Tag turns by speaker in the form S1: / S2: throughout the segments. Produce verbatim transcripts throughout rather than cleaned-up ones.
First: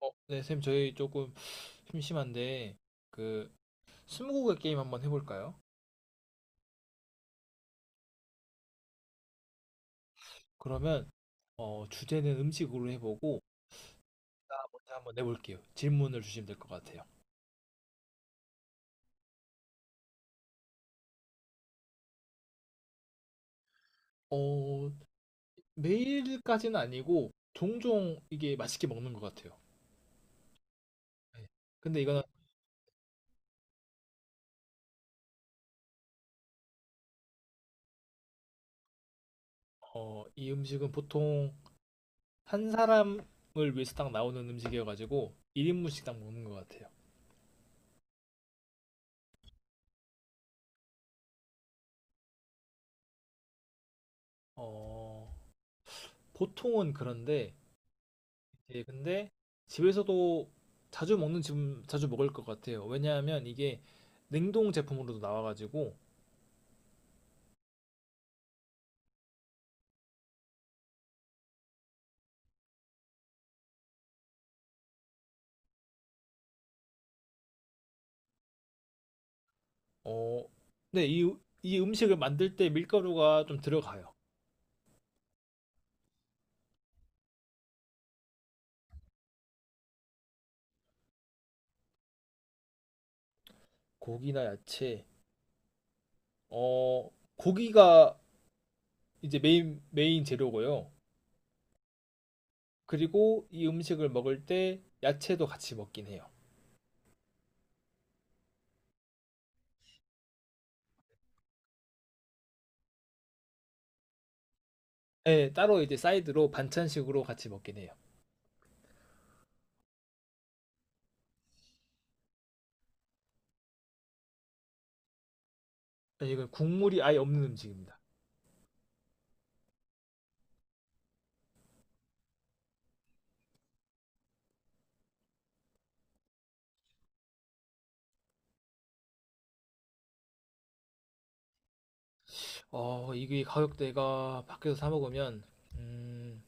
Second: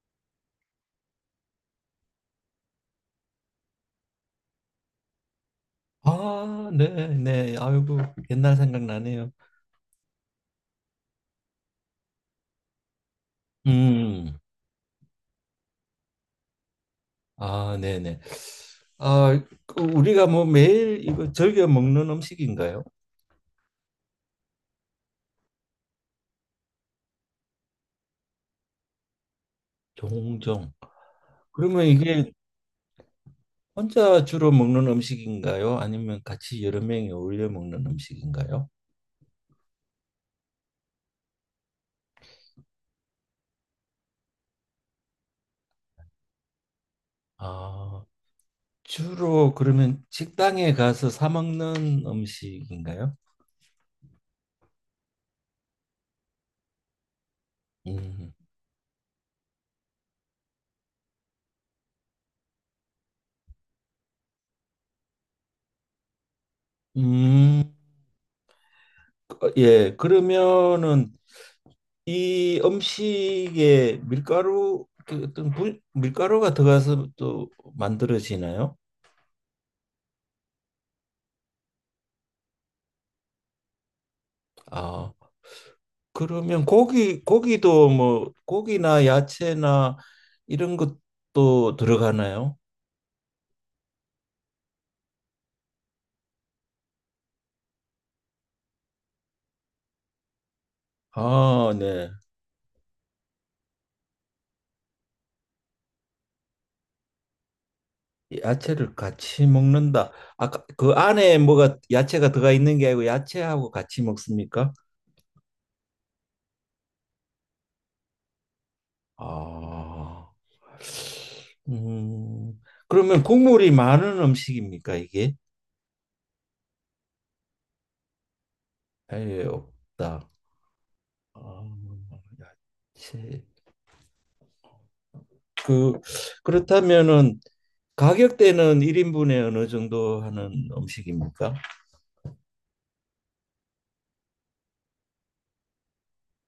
S1: 어, 네, 쌤, 저희 조금 심심한데, 그, 스무고개 게임 한번 해볼까요?
S2: 아, 네, 네. 아이고, 옛날 생각나네요.
S1: 그러면, 어, 주제는 음식으로 해보고,
S2: 음,
S1: 문제 한번 내볼게요. 질문을 주시면 될 것 같아요.
S2: 아, 네, 네. 아, 그 우리가 뭐 매일 이거 즐겨 먹는 음식인가요?
S1: 어, 매일까지는 아니고, 종종 이게 맛있게 먹는 것 같아요.
S2: 종종.
S1: 네.
S2: 그러면
S1: 근데 이거는,
S2: 이게 혼자 주로 먹는 음식인가요? 아니면 같이 여러 명이 어울려 먹는 음식인가요?
S1: 어, 이 음식은 보통 한 사람을 위해서 딱 나오는 음식이어가지고, 일 인분씩 딱 먹는 것 같아요.
S2: 아, 주로 그러면 식당에 가서 사 먹는 음식인가요?
S1: 어, 보통은 그런데,
S2: 음.
S1: 예, 근데 집에서도 자주 먹는 지금 자주 먹을 것 같아요. 왜냐하면 이게 냉동 제품으로도 나와가지고
S2: 음. 어, 예. 그러면은 이 음식에 밀가루 그 어떤 분, 밀가루가 들어가서 또 만들어지나요?
S1: 어, 네, 이, 이 음식을 만들 때 밀가루가 좀 들어가요.
S2: 아, 그러면 고기 고기도 뭐 고기나 야채나 이런 것도 들어가나요?
S1: 고기나 야채, 어, 고기가 이제 메인 메인 재료고요.
S2: 아, 네.
S1: 그리고 이 음식을 먹을 때 야채도 같이 먹긴 해요.
S2: 야채를 같이 먹는다. 아까 그 안에 뭐가 야채가 들어가 있는 게 아니고 야채하고 같이 먹습니까?
S1: 네, 따로 이제 사이드로 반찬식으로 같이 먹긴 해요.
S2: 아. 음. 그러면 국물이 많은 음식입니까, 이게?
S1: 네, 이건 국물이 아예 없는 음식입니다.
S2: 아예 없다. 아, 야, 채 그 그렇다면은 가격대는 일 인분에 어느 정도 하는 음식입니까?
S1: 어, 이게 가격대가 밖에서 사 먹으면 음,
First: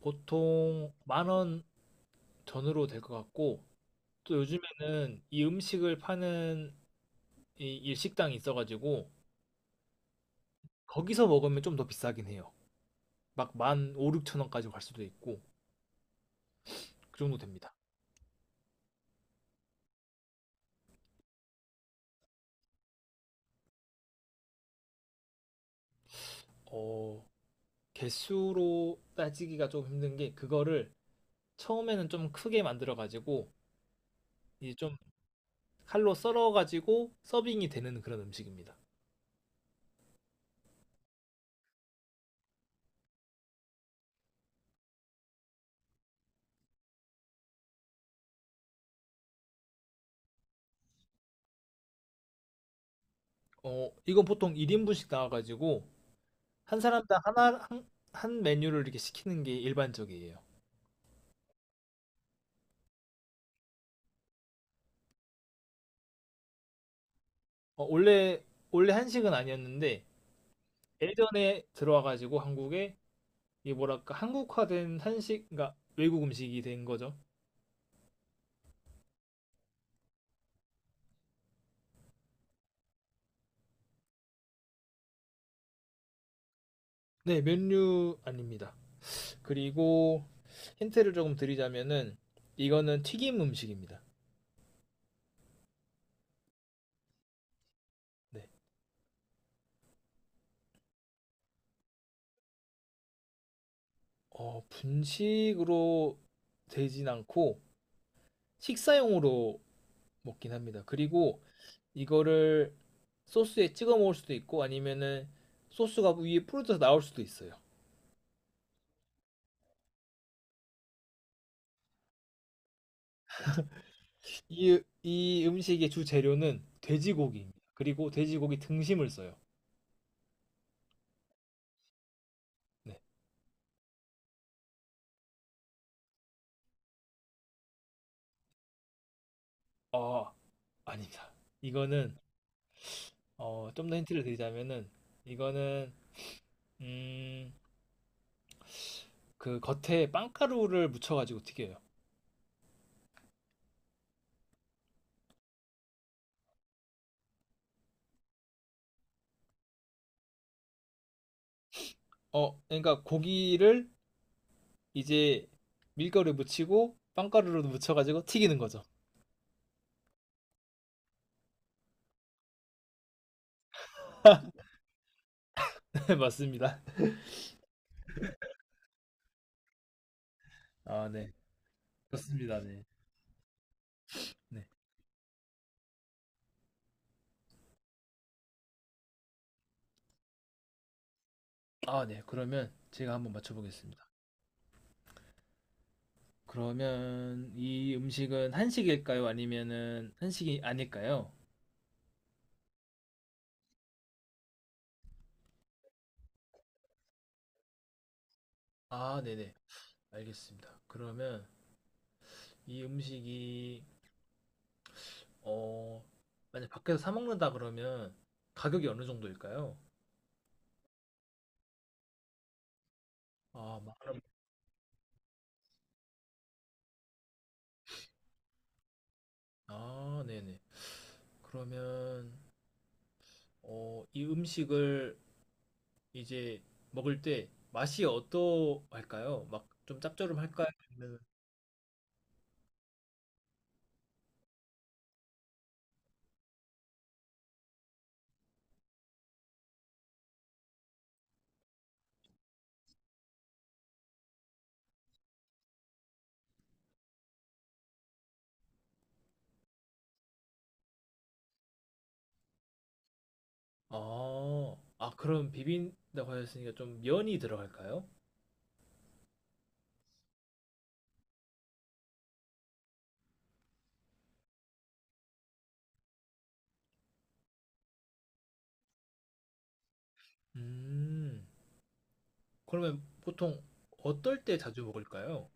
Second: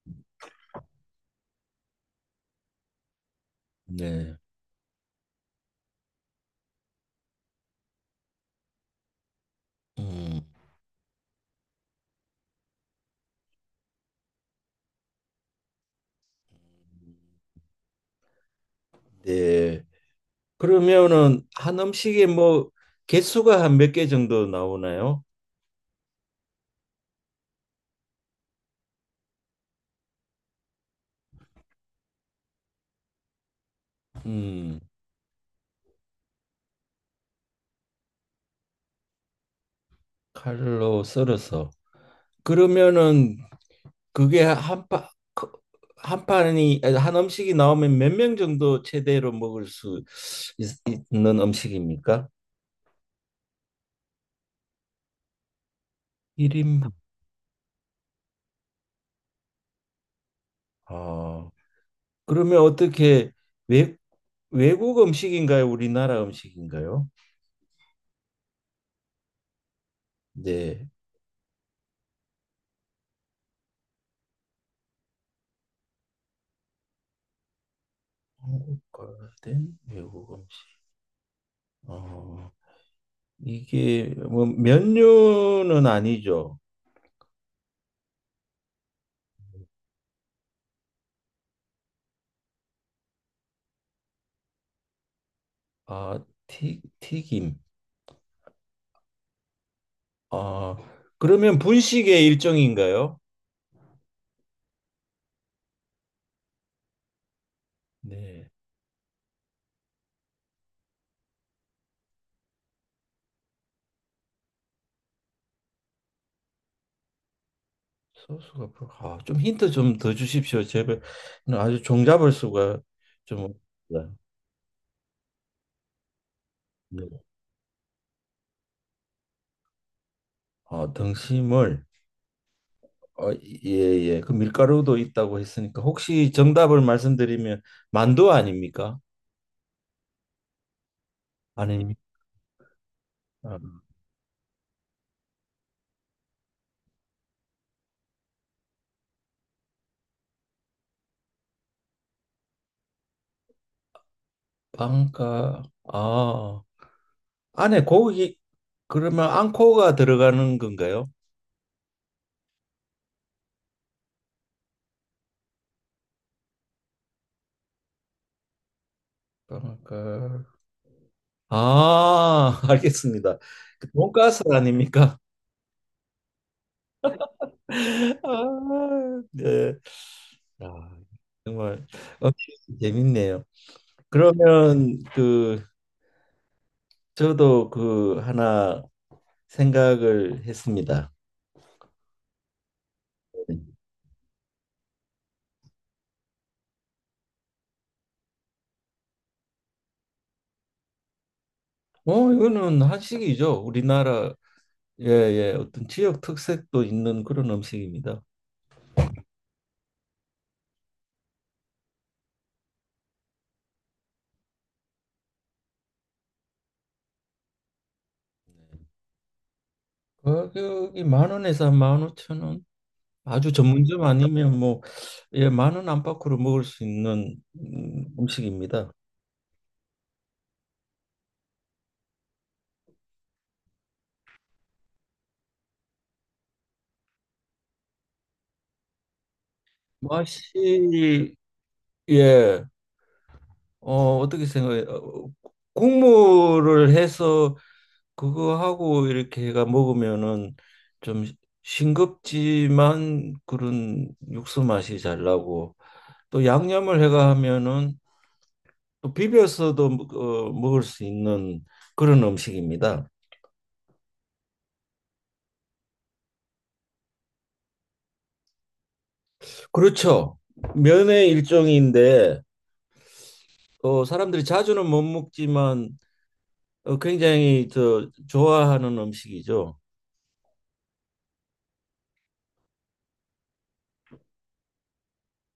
S1: 보통 만 원 전으로 될 것 같고, 또
S2: 네.
S1: 요즘에는 이 음식을 파는 이 일식당이 있어가지고
S2: 음.
S1: 거기서 먹으면 좀 더 비싸긴 해요. 막 만 오 육천 원까지 갈 수도 있고 그 정도 됩니다.
S2: 네. 그러면은 한 음식에 뭐 개수가 한 몇 개 정도 나오나요?
S1: 어, 개수로 따지기가 좀 힘든 게, 그거를 처음에는 좀 크게 만들어가지고 이제
S2: 음.
S1: 좀 칼로 썰어가지고 서빙이 되는 그런 음식입니다.
S2: 칼로 썰어서. 그러면은 그게 한 파, 그- 한 판이 아니, 한 음식이 나오면 몇 명 정도 최대로 먹을 수 있, 있는 음식입니까?
S1: 어, 이건 보통 일 인분씩 나와가지고 한
S2: 일 인분.
S1: 사람당 하나 한, 한 메뉴를 이렇게 시키는 게 일반적이에요.
S2: 아. 그러면 어떻게 외, 외국 음식인가요? 우리나라 음식인가요?
S1: 어, 원래 원래 한식은 아니었는데
S2: 네.
S1: 예전에 들어와가지고 한국에 이게 뭐랄까 한국화된 한식, 그러니까 외국 음식이 된 거죠.
S2: 한국화된 외국 음식. 어, 이게 뭐 면류는 아니죠.
S1: 네, 면류 아닙니다. 그리고 힌트를 조금 드리자면은 이거는 튀김 음식입니다.
S2: 아, 튀, 튀김.
S1: 네,
S2: 아, 그러면 분식의 일종인가요?
S1: 어, 분식으로 되진 않고
S2: 네.
S1: 식사용으로 먹긴 합니다. 그리고 이거를 소스에 찍어 먹을 수도 있고 아니면은 소스가 위에 뿌려져서 나올 수도 있어요.
S2: 소스가 불- 아, 좀 힌트 좀 더 주십시오. 제발. 아주 종잡을 수가 좀 없어요.
S1: 이, 이 음식의 주 재료는
S2: 네.
S1: 돼지고기입니다. 그리고 돼지고기 등심을 써요.
S2: 어, 등심을
S1: 네.
S2: 어, 예, 예. 그 밀가루도 있다고 했으니까 혹시 정답을 말씀드리면 만두 아닙니까?
S1: 어, 아닙니다.
S2: 아닙니까?
S1: 이거는 어, 좀 더 힌트를 드리자면은, 이거는 음, 그 겉에 빵가루를 묻혀가지고 튀겨요.
S2: 빵가 아, 안에 고기, 그러면 앙코가 들어가는 건가요?
S1: 어, 그러니까 고기를 이제 밀가루에 묻히고 빵가루로 묻혀가지고 튀기는 거죠.
S2: 빵가 아, 알겠습니다. 그 돈가스 아닙니까?
S1: 네, 맞습니다.
S2: 아, 네. 아,
S1: 아, 네.
S2: 정말 어,
S1: 그렇습니다. 네.
S2: 재밌네요.
S1: 네.
S2: 그러면 그 저도 그 하나 생각을 했습니다.
S1: 아, 네. 그러면 제가 한번 맞춰보겠습니다. 그러면 이 음식은 한식일까요? 아니면은 한식이 아닐까요?
S2: 어, 이거는 한식이죠. 우리나라의 예, 어떤 지역 특색도 있는 그런 음식입니다.
S1: 아, 네네. 알겠습니다. 그러면 이 음식이 어 만약 밖에서 사 먹는다 그러면 가격이 어느 정도일까요?
S2: 가격이 만 원에서 만 오천 원. 아주
S1: 아, 만
S2: 전문점
S1: 원.
S2: 아니면 뭐, 예, 만 원 안팎으로 먹을 수 있는 음, 음식입니다.
S1: 아, 네네. 그러면 어 이 음식을 이제 먹을 때 맛이 어떠할까요? 막 좀
S2: 맛이,
S1: 짭조름할까요? 아니면
S2: 예, 어, 어떻게 생각해요? 어, 국물을 해서 그거하고 이렇게 해가 먹으면은 좀 싱겁지만 그런 육수 맛이 잘 나고 또 양념을 해가 하면은 또 비벼서도 뭐, 어, 먹을 수 있는 그런 음식입니다.
S1: 아, 아, 그럼 비빈다고 하셨으니까 좀 면이 들어갈까요?
S2: 그렇죠. 면의 일종인데 어, 사람들이 자주는 못 먹지만 어, 굉장히 저 좋아하는 음식이죠.
S1: 음, 그러면 보통 어떨 때 자주 먹을까요?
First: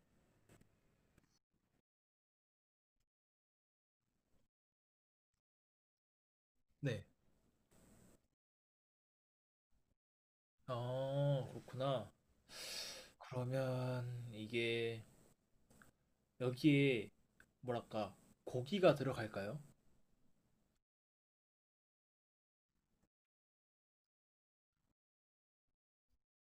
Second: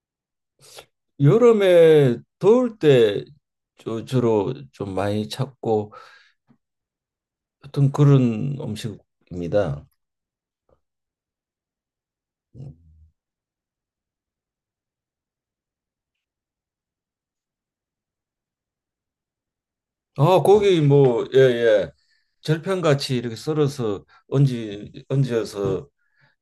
S2: 여름에 더울 때 주- 주로 좀 많이 찾고
S1: 네.
S2: 어떤 그런 음식입니다.
S1: 아, 그렇구나. 그러면 이게 여기에 뭐랄까 고기가 들어갈까요?
S2: 아, 고기 뭐 예, 예. 절편같이 이렇게 썰어서 얹지 얹어서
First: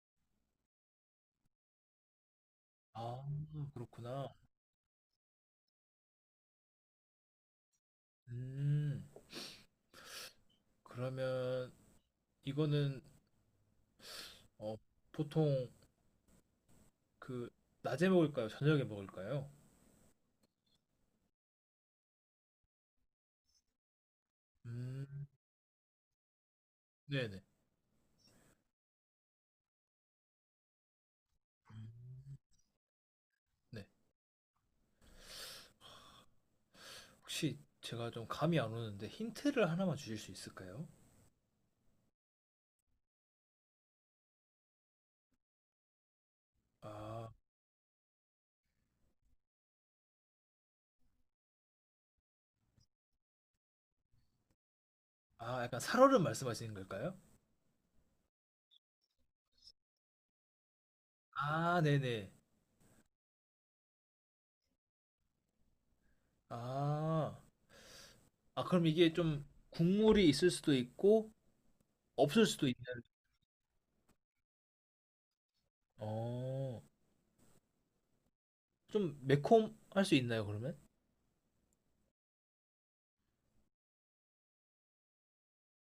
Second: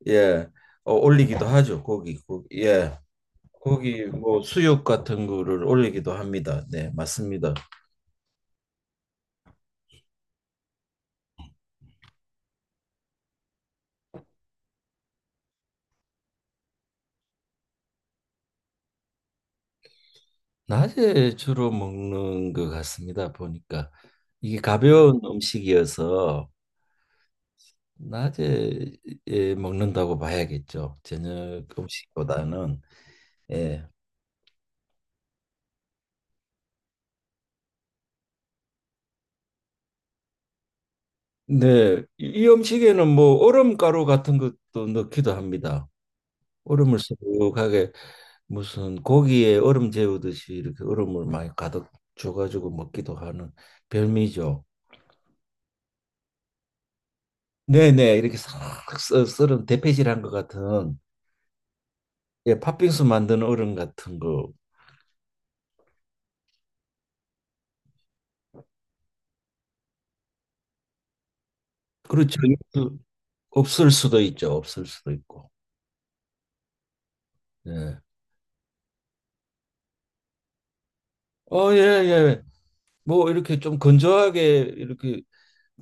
S2: 예, 어, 올리기도 하죠. 고기, 고기, 예,
S1: 아,
S2: 고기
S1: 그렇구나.
S2: 뭐 수육 같은 거를 올리기도 합니다. 네, 맞습니다.
S1: 음, 그러면 이거는 어, 보통 그 낮에 먹을까요? 저녁에 먹을까요?
S2: 낮에 주로 먹는 것 같습니다. 보니까 이게
S1: 음,
S2: 가벼운 음식이어서
S1: 네네.
S2: 낮에 예, 먹는다고 봐야겠죠. 저녁
S1: 음,
S2: 음식보다는
S1: 네.
S2: 예.
S1: 혹시 제가 좀 감이 안 오는데 힌트를 하나만 주실 수 있을까요?
S2: 네, 이, 이 음식에는 뭐 얼음가루 같은 것도 넣기도 합니다. 얼음을 수
S1: 아,
S2: 하게 무슨 고기에 얼음 재우듯이 이렇게 얼음을 많이 가득 줘가지고 먹기도 하는 별미죠.
S1: 아, 약간 살얼음 말씀하시는 걸까요?
S2: 네네 이렇게 싹 썰- 썰은 대패질한 것 같은
S1: 아, 네네.
S2: 예 팥빙수 만드는 얼음 같은 거
S1: 아, 아, 그럼 이게 좀 국물이 있을 수도 있고,
S2: 그렇죠.
S1: 없을 수도 있는,
S2: 그 없을 수도 있죠. 없을 수도 있고.
S1: 어,
S2: 예.
S1: 좀 매콤할 수 있나요, 그러면?
S2: 어, 예, 예. 뭐 이렇게 좀 건조하게 이렇게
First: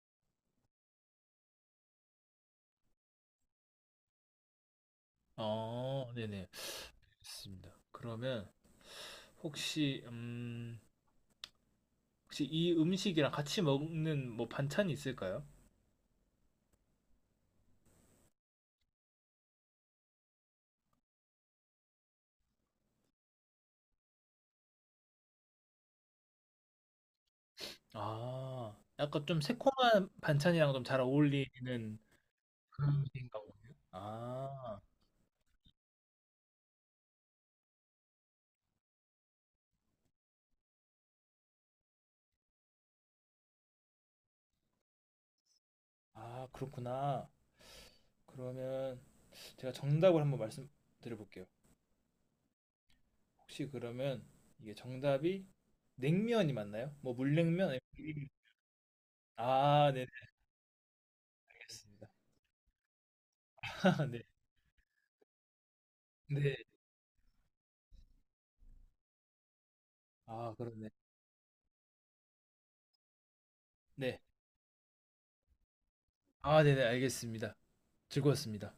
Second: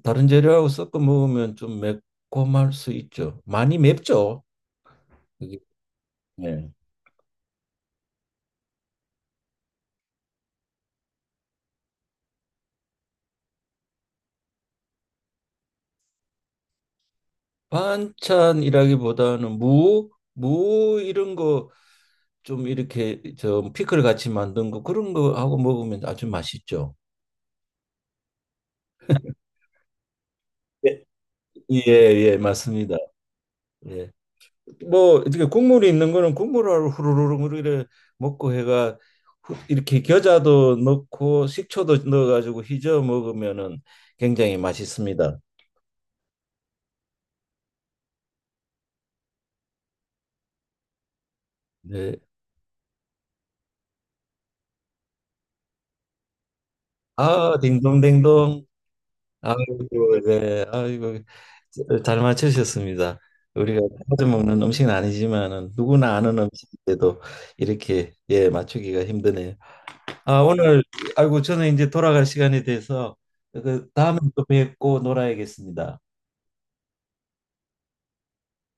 S2: 다른 재료하고 섞어 먹으면 좀 매콤할 수 있죠. 많이 맵죠. 이게.
S1: 어, 네네.
S2: 예.
S1: 알겠습니다. 그러면 혹시, 음, 혹시 이 음식이랑 같이 먹는 뭐 반찬이 있을까요?
S2: 반찬이라기보다는 무, 무 이런 거 좀 이렇게 저 피클 같이 만든 거 그런 거 하고 먹으면 아주 맛있죠.
S1: 아, 약간 좀 새콤한 반찬이랑 좀 잘
S2: 예. 예,
S1: 어울리는
S2: 예,
S1: 그런
S2: 맞습니다.
S1: 음식인가 보네요.
S2: 예.
S1: 아,
S2: 뭐 이렇게 국물이 있는 거는 국물을 후루룩 뭐 이렇게 먹고 해가 후- 이렇게 겨자도 넣고 식초도 넣어가지고 휘저어 먹으면은 굉장히 맛있습니다.
S1: 아, 그렇구나. 그러면 제가 정답을 한번 말씀드려 볼게요.
S2: 네.
S1: 혹시 그러면 이게 정답이 냉면이 맞나요? 뭐
S2: 아,
S1: 물냉면? 아니면 비빔면?
S2: 딩동댕동.
S1: 아, 네,
S2: 아이고, 네, 아이고,
S1: 알겠습니다.
S2: 잘 맞추셨습니다. 우리가
S1: 네,
S2: 자주 먹는 음식은 아니지만은 누구나 아는
S1: 네.
S2: 음식인데도 이렇게 예 맞추기가 힘드네요. 아
S1: 아,
S2: 오늘
S1: 그렇네.
S2: 아이고 저는 이제 돌아갈 시간이 돼서 그 다음에
S1: 네.
S2: 또 뵙고 놀아야겠습니다.
S1: 아, 네, 네, 알겠습니다. 즐거웠습니다.